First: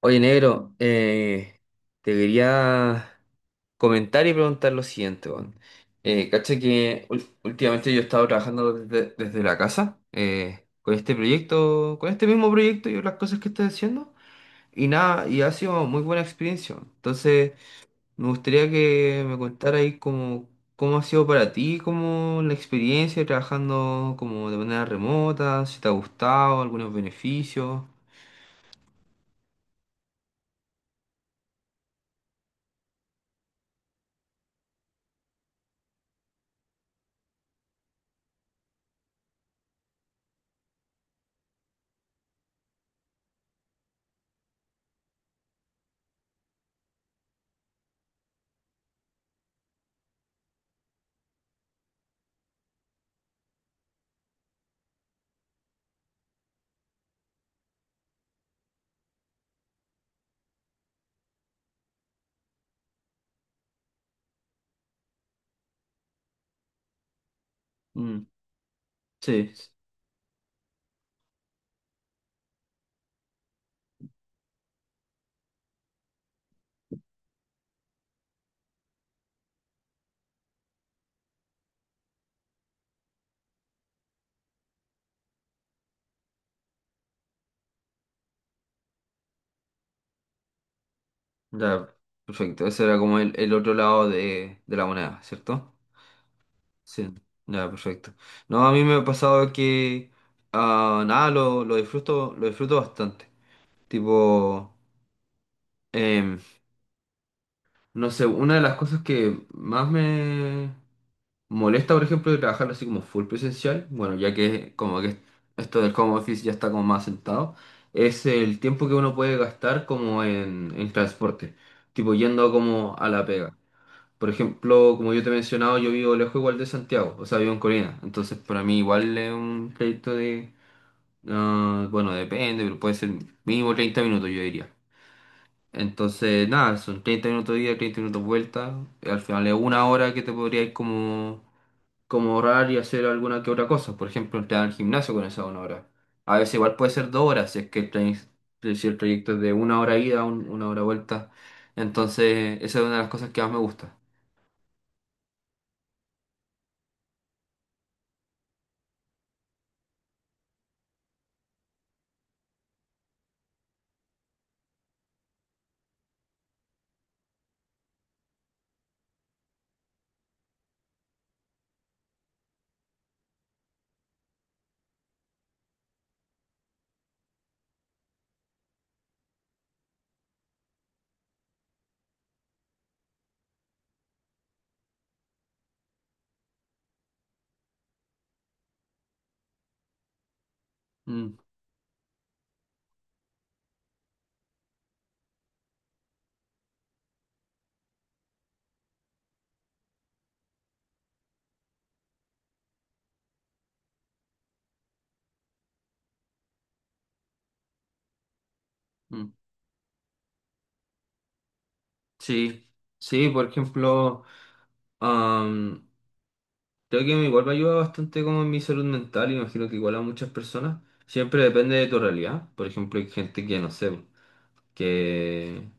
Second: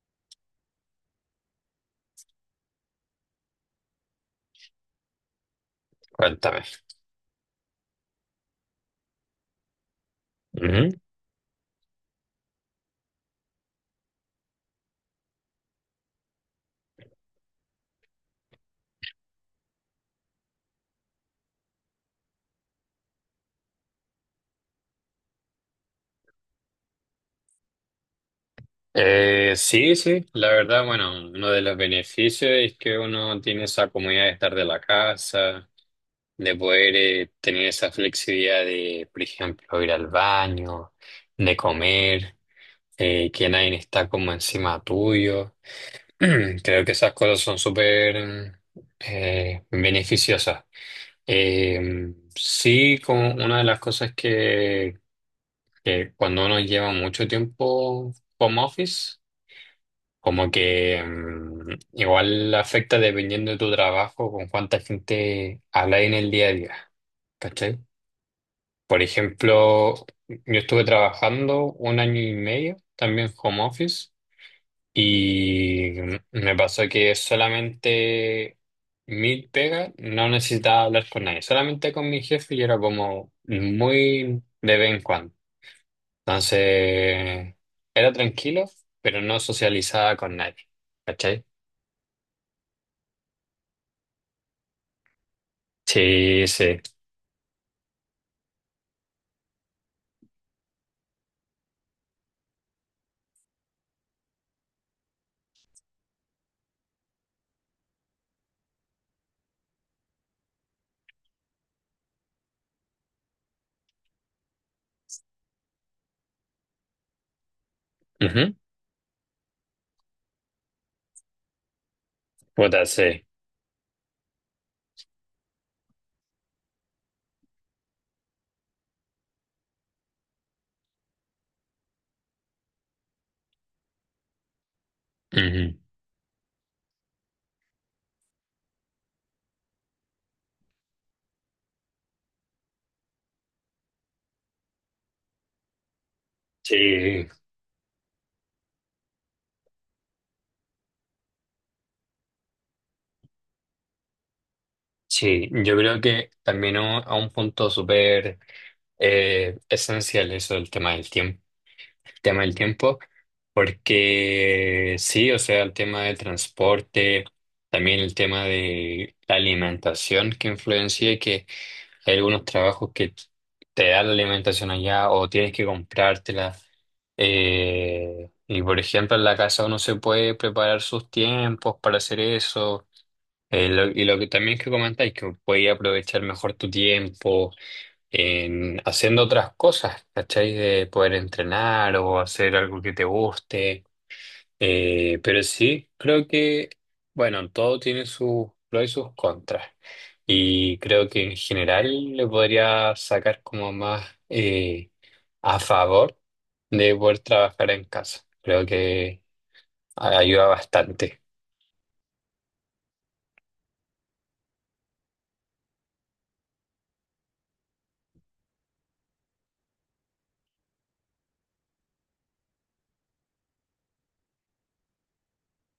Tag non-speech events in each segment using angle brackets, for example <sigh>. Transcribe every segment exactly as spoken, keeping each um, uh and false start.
Oye, negro, eh, te quería comentar y preguntar lo siguiente, weón. Eh, cacha Cuéntame. que ul- últimamente yo he estado trabajando desde, desde la casa eh, con Ujú. este proyecto, con este mismo proyecto y las cosas que estoy haciendo y nada, y ha sido muy buena experiencia. Weón. Entonces, me gustaría que me contara ahí cómo, cómo ha sido para ti, cómo la experiencia trabajando como de manera remota, si te ha gustado, algunos beneficios. Eh, sí, sí, la verdad, bueno, uno de los beneficios es que uno tiene esa comodidad de estar de la casa, de poder eh, tener esa flexibilidad de, por ejemplo, ir al baño, de comer, eh, que nadie está como encima tuyo. <clears throat> Creo que esas cosas son súper eh, beneficiosas. Eh, sí, como una de las cosas que que cuando uno lleva mucho tiempo home office, como que mm, igual afecta dependiendo de tu trabajo, con cuánta gente hablas en el día a día, ¿cachai? Mm, Por sí. ejemplo, yo estuve trabajando un año y medio también home office y me pasó que solamente mi pega no necesitaba hablar con nadie, solamente con mi jefe y era como muy de vez en cuando. Entonces, era tranquilo, pero no socializaba con nadie. ¿Cachai? Ya, perfecto. Ese era como el, el otro lado de, de la moneda, ¿cierto? Sí, sí. Sí, ya, perfecto. No, a mí me ha pasado que, ah, nada, lo, lo disfruto, lo disfruto bastante. Tipo, em, no sé, una de las cosas que más me molesta, por ejemplo, de trabajar así como full presencial, bueno, ya que como que esto del home office ya está como más sentado, es Ujú. el tiempo que uno puede gastar como en, en transporte, tipo yendo Puta, como a la sí. pega. Por ejemplo, como yo te he mencionado, yo vivo lejos igual de Santiago, o sea, vivo en Corina. Entonces, para mí igual es un trayecto de, ah, bueno, depende, pero puede ser mínimo treinta minutos, yo diría. Ujú. Entonces, nada, son treinta minutos de ida, treinta minutos de vuelta. Al final es una hora que te podrías como, como ahorrar y hacer alguna que otra cosa. Por ejemplo, entrar al gimnasio con esa una hora. A veces igual puede ser Sí, dos horas, si es que el, trai- si el trayecto es de una hora ida, un- una hora vuelta. Entonces, esa es una de las cosas que más me gusta. sí. Yo creo que también un- a un punto súper eh, esencial eso el tema del tiempo. Tema del tiempo, porque sí, o sea, el tema del transporte, también el tema de la alimentación que influencia y que hay algunos trabajos que t- te dan la alimentación allá o tienes que comprártela. Eh, y por ejemplo, en la casa uno se puede preparar sus tiempos para hacer eso. Eh, lo- y lo que también que comentáis, que puedes aprovechar mejor tu tiempo en haciendo otras cosas, ¿cachai? De poder Mm, entrenar o hacer algo que te guste. Eh, pero sí, creo que, bueno, todo tiene sus pros y sus contras. Y creo que en general le podría sacar como más eh, a favor de poder trabajar en casa. Creo que mm. a- ayuda bastante. Sí, sí, por ejemplo, am, creo que igual me ayuda bastante como en mi salud mental, y me imagino que igual a muchas personas, siempre depende de tu realidad, por ejemplo, hay gente que no sé, que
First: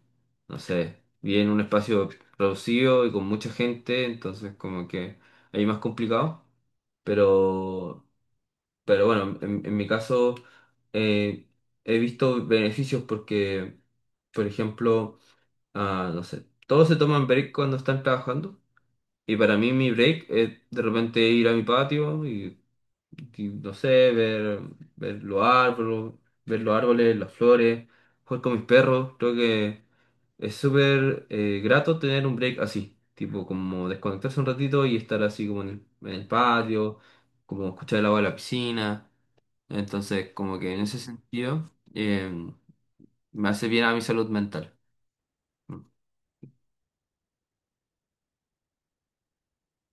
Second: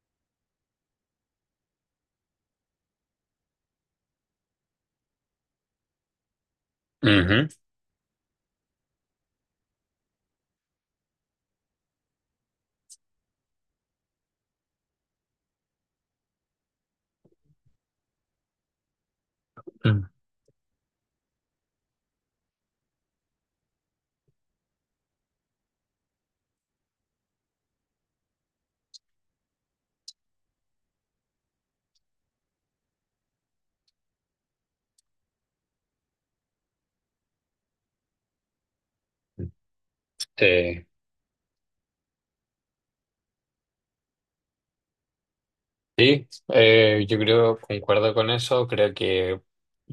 no sé, vive en un espacio reducido y con mucha gente, entonces como que ahí es más complicado, Ujú. pero, pero bueno, en, en mi caso eh, he visto beneficios porque, por ejemplo, ah, no sé. Todos se toman break cuando están trabajando. Y para mí mi Mm. break es de repente ir a mi patio y, y no sé, ver, ver los árboles, ver los árboles, las flores, jugar con mis perros. Creo que es súper eh, grato tener un break así. Tipo, como desconectarse un ratito y estar así como en el, en el patio, como escuchar el agua de la piscina. Entonces, como que en Eh, ese sentido, eh, me hace bien a mi salud mental. sí, eh, yo creo, concuerdo con eso. Creo que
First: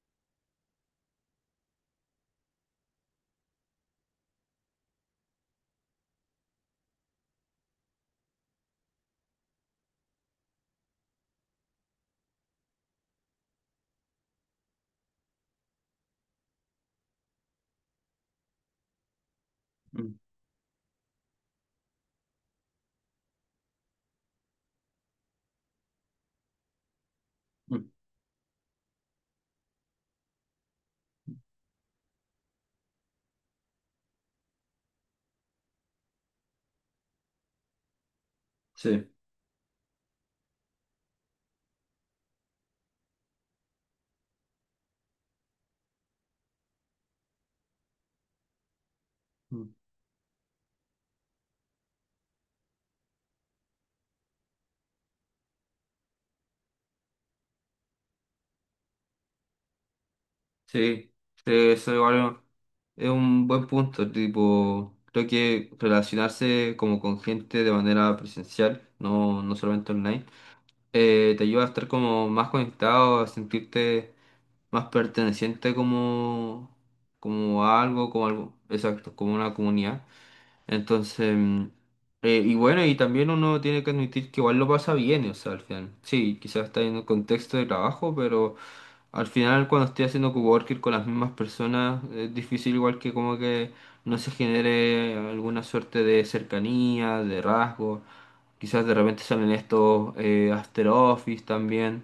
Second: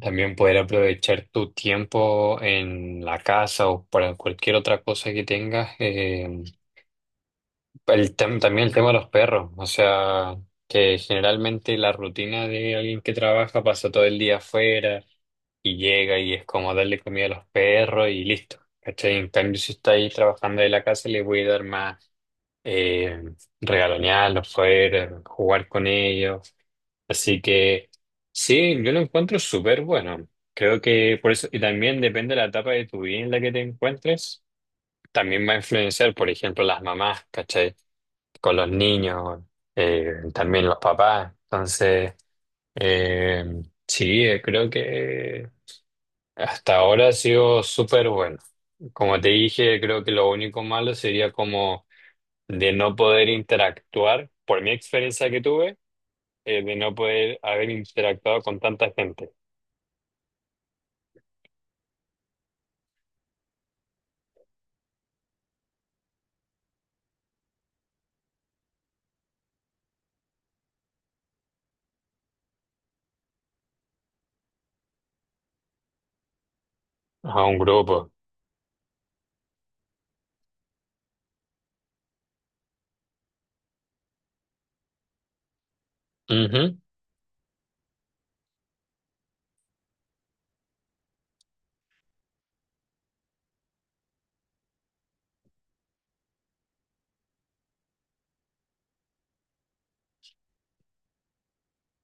también poder aprovechar tu tiempo en la casa o para cualquier otra cosa que tengas. eh, El tem- también el tema de los perros, o sea, que generalmente la rutina de alguien que trabaja pasa todo el día afuera y llega y es como darle comida a los perros y listo. ¿Cachai? En cambio, si está ahí Mm, trabajando de la casa, le voy a dar más eh, regalonearlos fuera, jugar con ellos. Así que mm, sí, yo lo encuentro súper bueno. Creo que por eso, y también depende de la etapa de tu vida en la que te encuentres, también va a influenciar, por ejemplo, las mamás, ¿cachai? Con los sí. niños, eh, también los papás. Entonces, eh, sí, eh, creo que hasta ahora ha sido súper bueno. Como te dije, creo que lo único malo sería como de no poder interactuar, por mi experiencia que tuve, eh, de no poder haber interactuado con tanta gente, Sí, sí, eso igual es un buen punto, tipo, creo que relacionarse como con gente de manera presencial, no, no solamente online, eh, te ayuda a estar como más conectado, a sentirte más perteneciente como, a un como a grupo. algo, como algo, exacto, como una comunidad. Entonces, mm, eh, y bueno, y también uno tiene que admitir que igual lo pasa bien, o sea, al final. Sí, quizás Ujú, está en un contexto de trabajo, pero al final cuando estoy haciendo coworking con las mismas personas, es difícil igual que como que no se genere alguna suerte de cercanía, de rasgo. Quizás de repente salen estos eh, after office también.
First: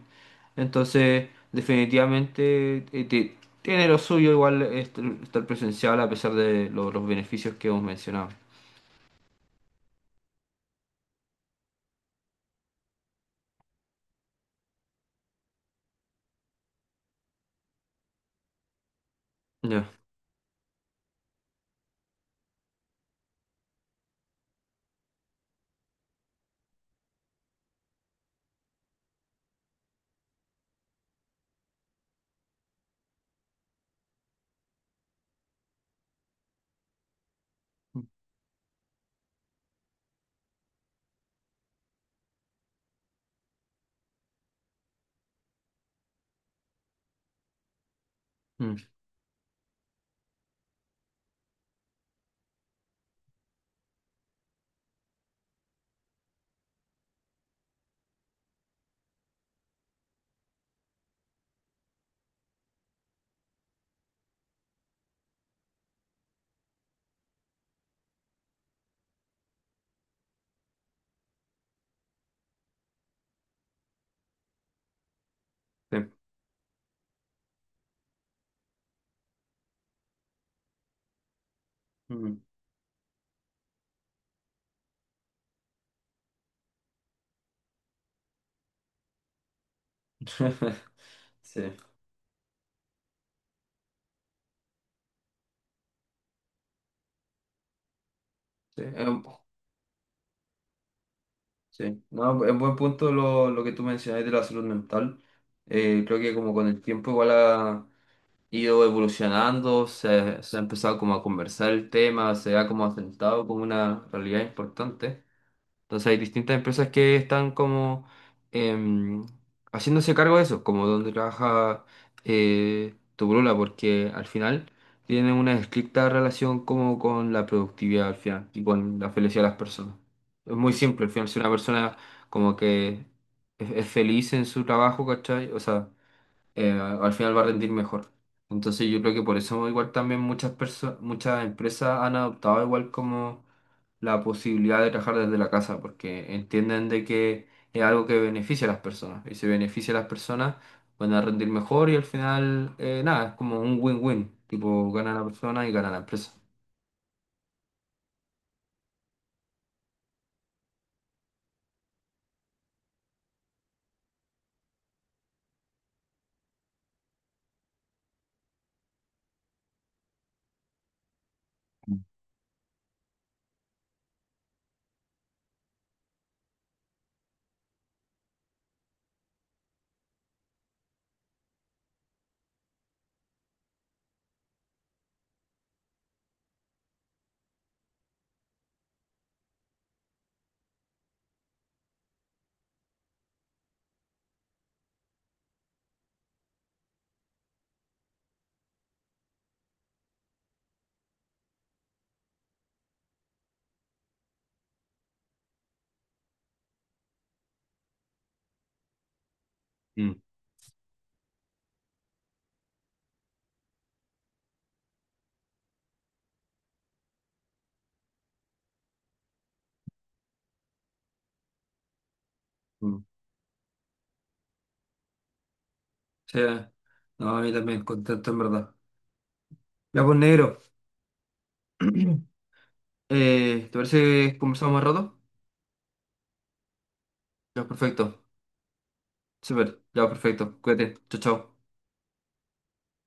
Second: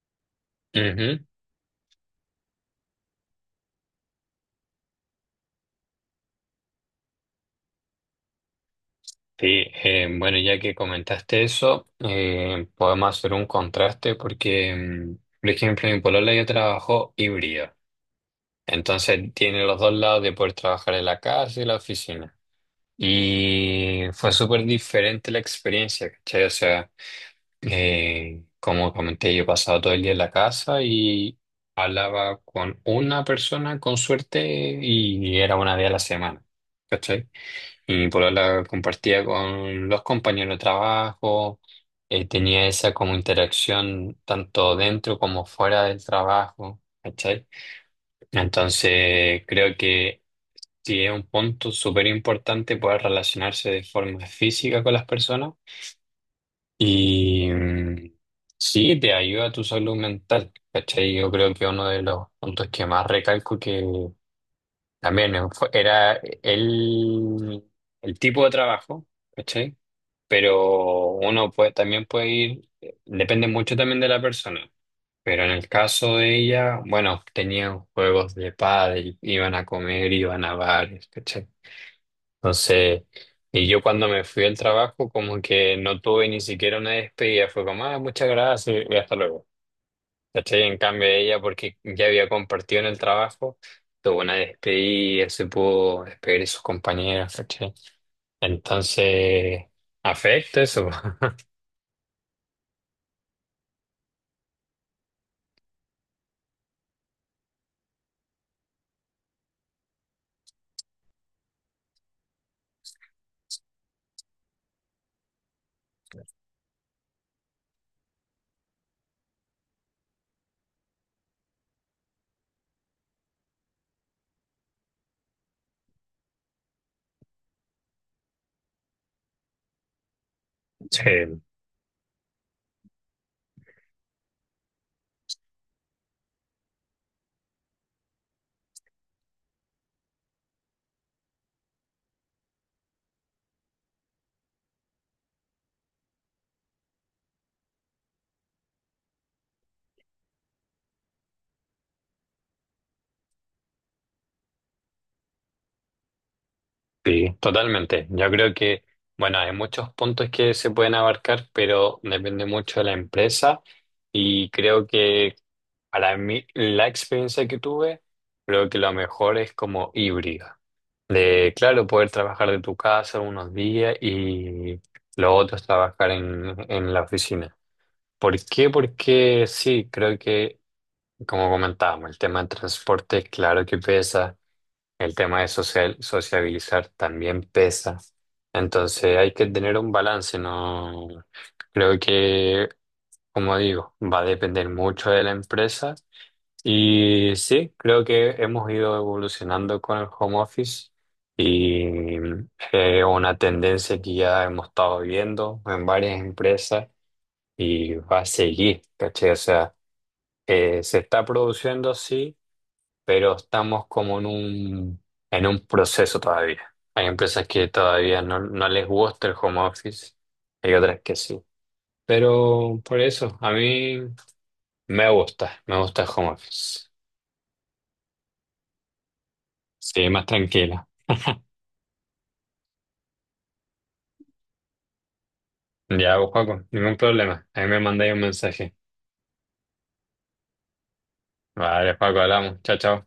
ujú. Entonces, definitivamente eh, te- tiene lo suyo igual est- estar presencial a pesar de lo- los beneficios que hemos mencionado. Sí, eh, bueno, ya que comentaste eso, eh, podemos hacer un contraste porque, mm, por ejemplo, mi polola ya trabajó híbrido, entonces tiene los Ya. dos lados de poder trabajar en la casa y la oficina. Y fue súper diferente la experiencia, ¿cachai? O sea, eh, como comenté, yo pasaba todo el día en la casa y hablaba con una persona con suerte y era una vez a la semana. ¿Cachai? Y mi polola compartía con los compañeros de trabajo, eh, tenía esa como interacción tanto dentro como fuera del trabajo, ¿cachai? Mm, Entonces creo que sí es un punto súper importante poder relacionarse de forma física con las personas y mm, sí te ayuda a tu salud mental, ¿cachai? Yo creo que uno de los puntos que más recalco que también fue- era el, el tipo de trabajo. ¿Cachai? Pero uno puede, también puede ir, depende mucho también de la persona. Pero en el sí. caso de ella, bueno, tenían juegos de pádel, iban a comer, iban a bares, ¿cachai? Mm. Entonces, y yo cuando me fui al trabajo, como que no tuve ni siquiera una despedida, fue como, ah, muchas gracias y hasta luego. ¿Cachai? En <laughs> cambio ella, Sí, porque ya había compartido en el trabajo, tuvo una despedida, se pudo despedir de sus compañeras, ¿cachai? sí, es un- Entonces, afecta eso. sí. No, es buen punto lo, lo que tú mencionaste de la salud mental. Eh, creo que como con el tiempo igual ha ido evolucionando, se, se ha empezado como a conversar el tema, se ha como asentado como una realidad importante. Entonces hay distintas empresas que están como em, haciéndose cargo de eso, como donde trabaja eh, tu polola, porque al final tiene una estricta relación como con la productividad al final y con la felicidad de las personas. Es muy <laughs> Sí. simple, al final si una persona como que es, es feliz en su trabajo, ¿cachai? O sea, eh, al final va a rendir mejor. Entonces yo creo que por eso igual también muchas personas, muchas empresas han adoptado igual como la posibilidad de trabajar desde la casa, porque entienden de que es algo que beneficia a las personas. Y si beneficia a las personas, van a rendir mejor y al final, eh, nada, es como un win-win. Tipo, gana la persona y gana la empresa. Sí, totalmente. Yo creo que, bueno, hay muchos puntos que se pueden abarcar, pero depende mucho de la empresa y creo que para mí la experiencia que tuve, creo que lo mejor es como híbrida. De, claro, poder trabajar de tu casa unos días y lo otro es trabajar en, en la oficina. ¿Por qué? Porque sí, creo que, como comentábamos, el tema del transporte, claro que pesa. El tema de social, sociabilizar también pesa. Entonces hay que tener un balance, ¿no? Creo que, como digo, va a depender mucho de la empresa. Y sí, creo que hemos ido evolucionando con el home office y mm, es una tendencia que ya hemos estado viendo en varias empresas y va a seguir, ¿cachai? O sea, Mm. eh, se está produciendo, sí pero estamos como en un, en un proceso todavía. Hay empresas que todavía no, no les gusta el home office, hay otras que sí. Pero por Mm. eso, a mí me gusta, me gusta el home Sí, office. no, a mí también contento en verdad. Ya Sí, pues más negro, tranquila. <clears throat> eh, ¿te parece que conversamos más rato? Ya, pues, Paco, ningún problema. Ya, Ahí me mandáis un perfecto. mensaje. Súper, ya, perfecto. Cuídate. Chao, chao. Vale, Paco, hablamos. Chao, chao.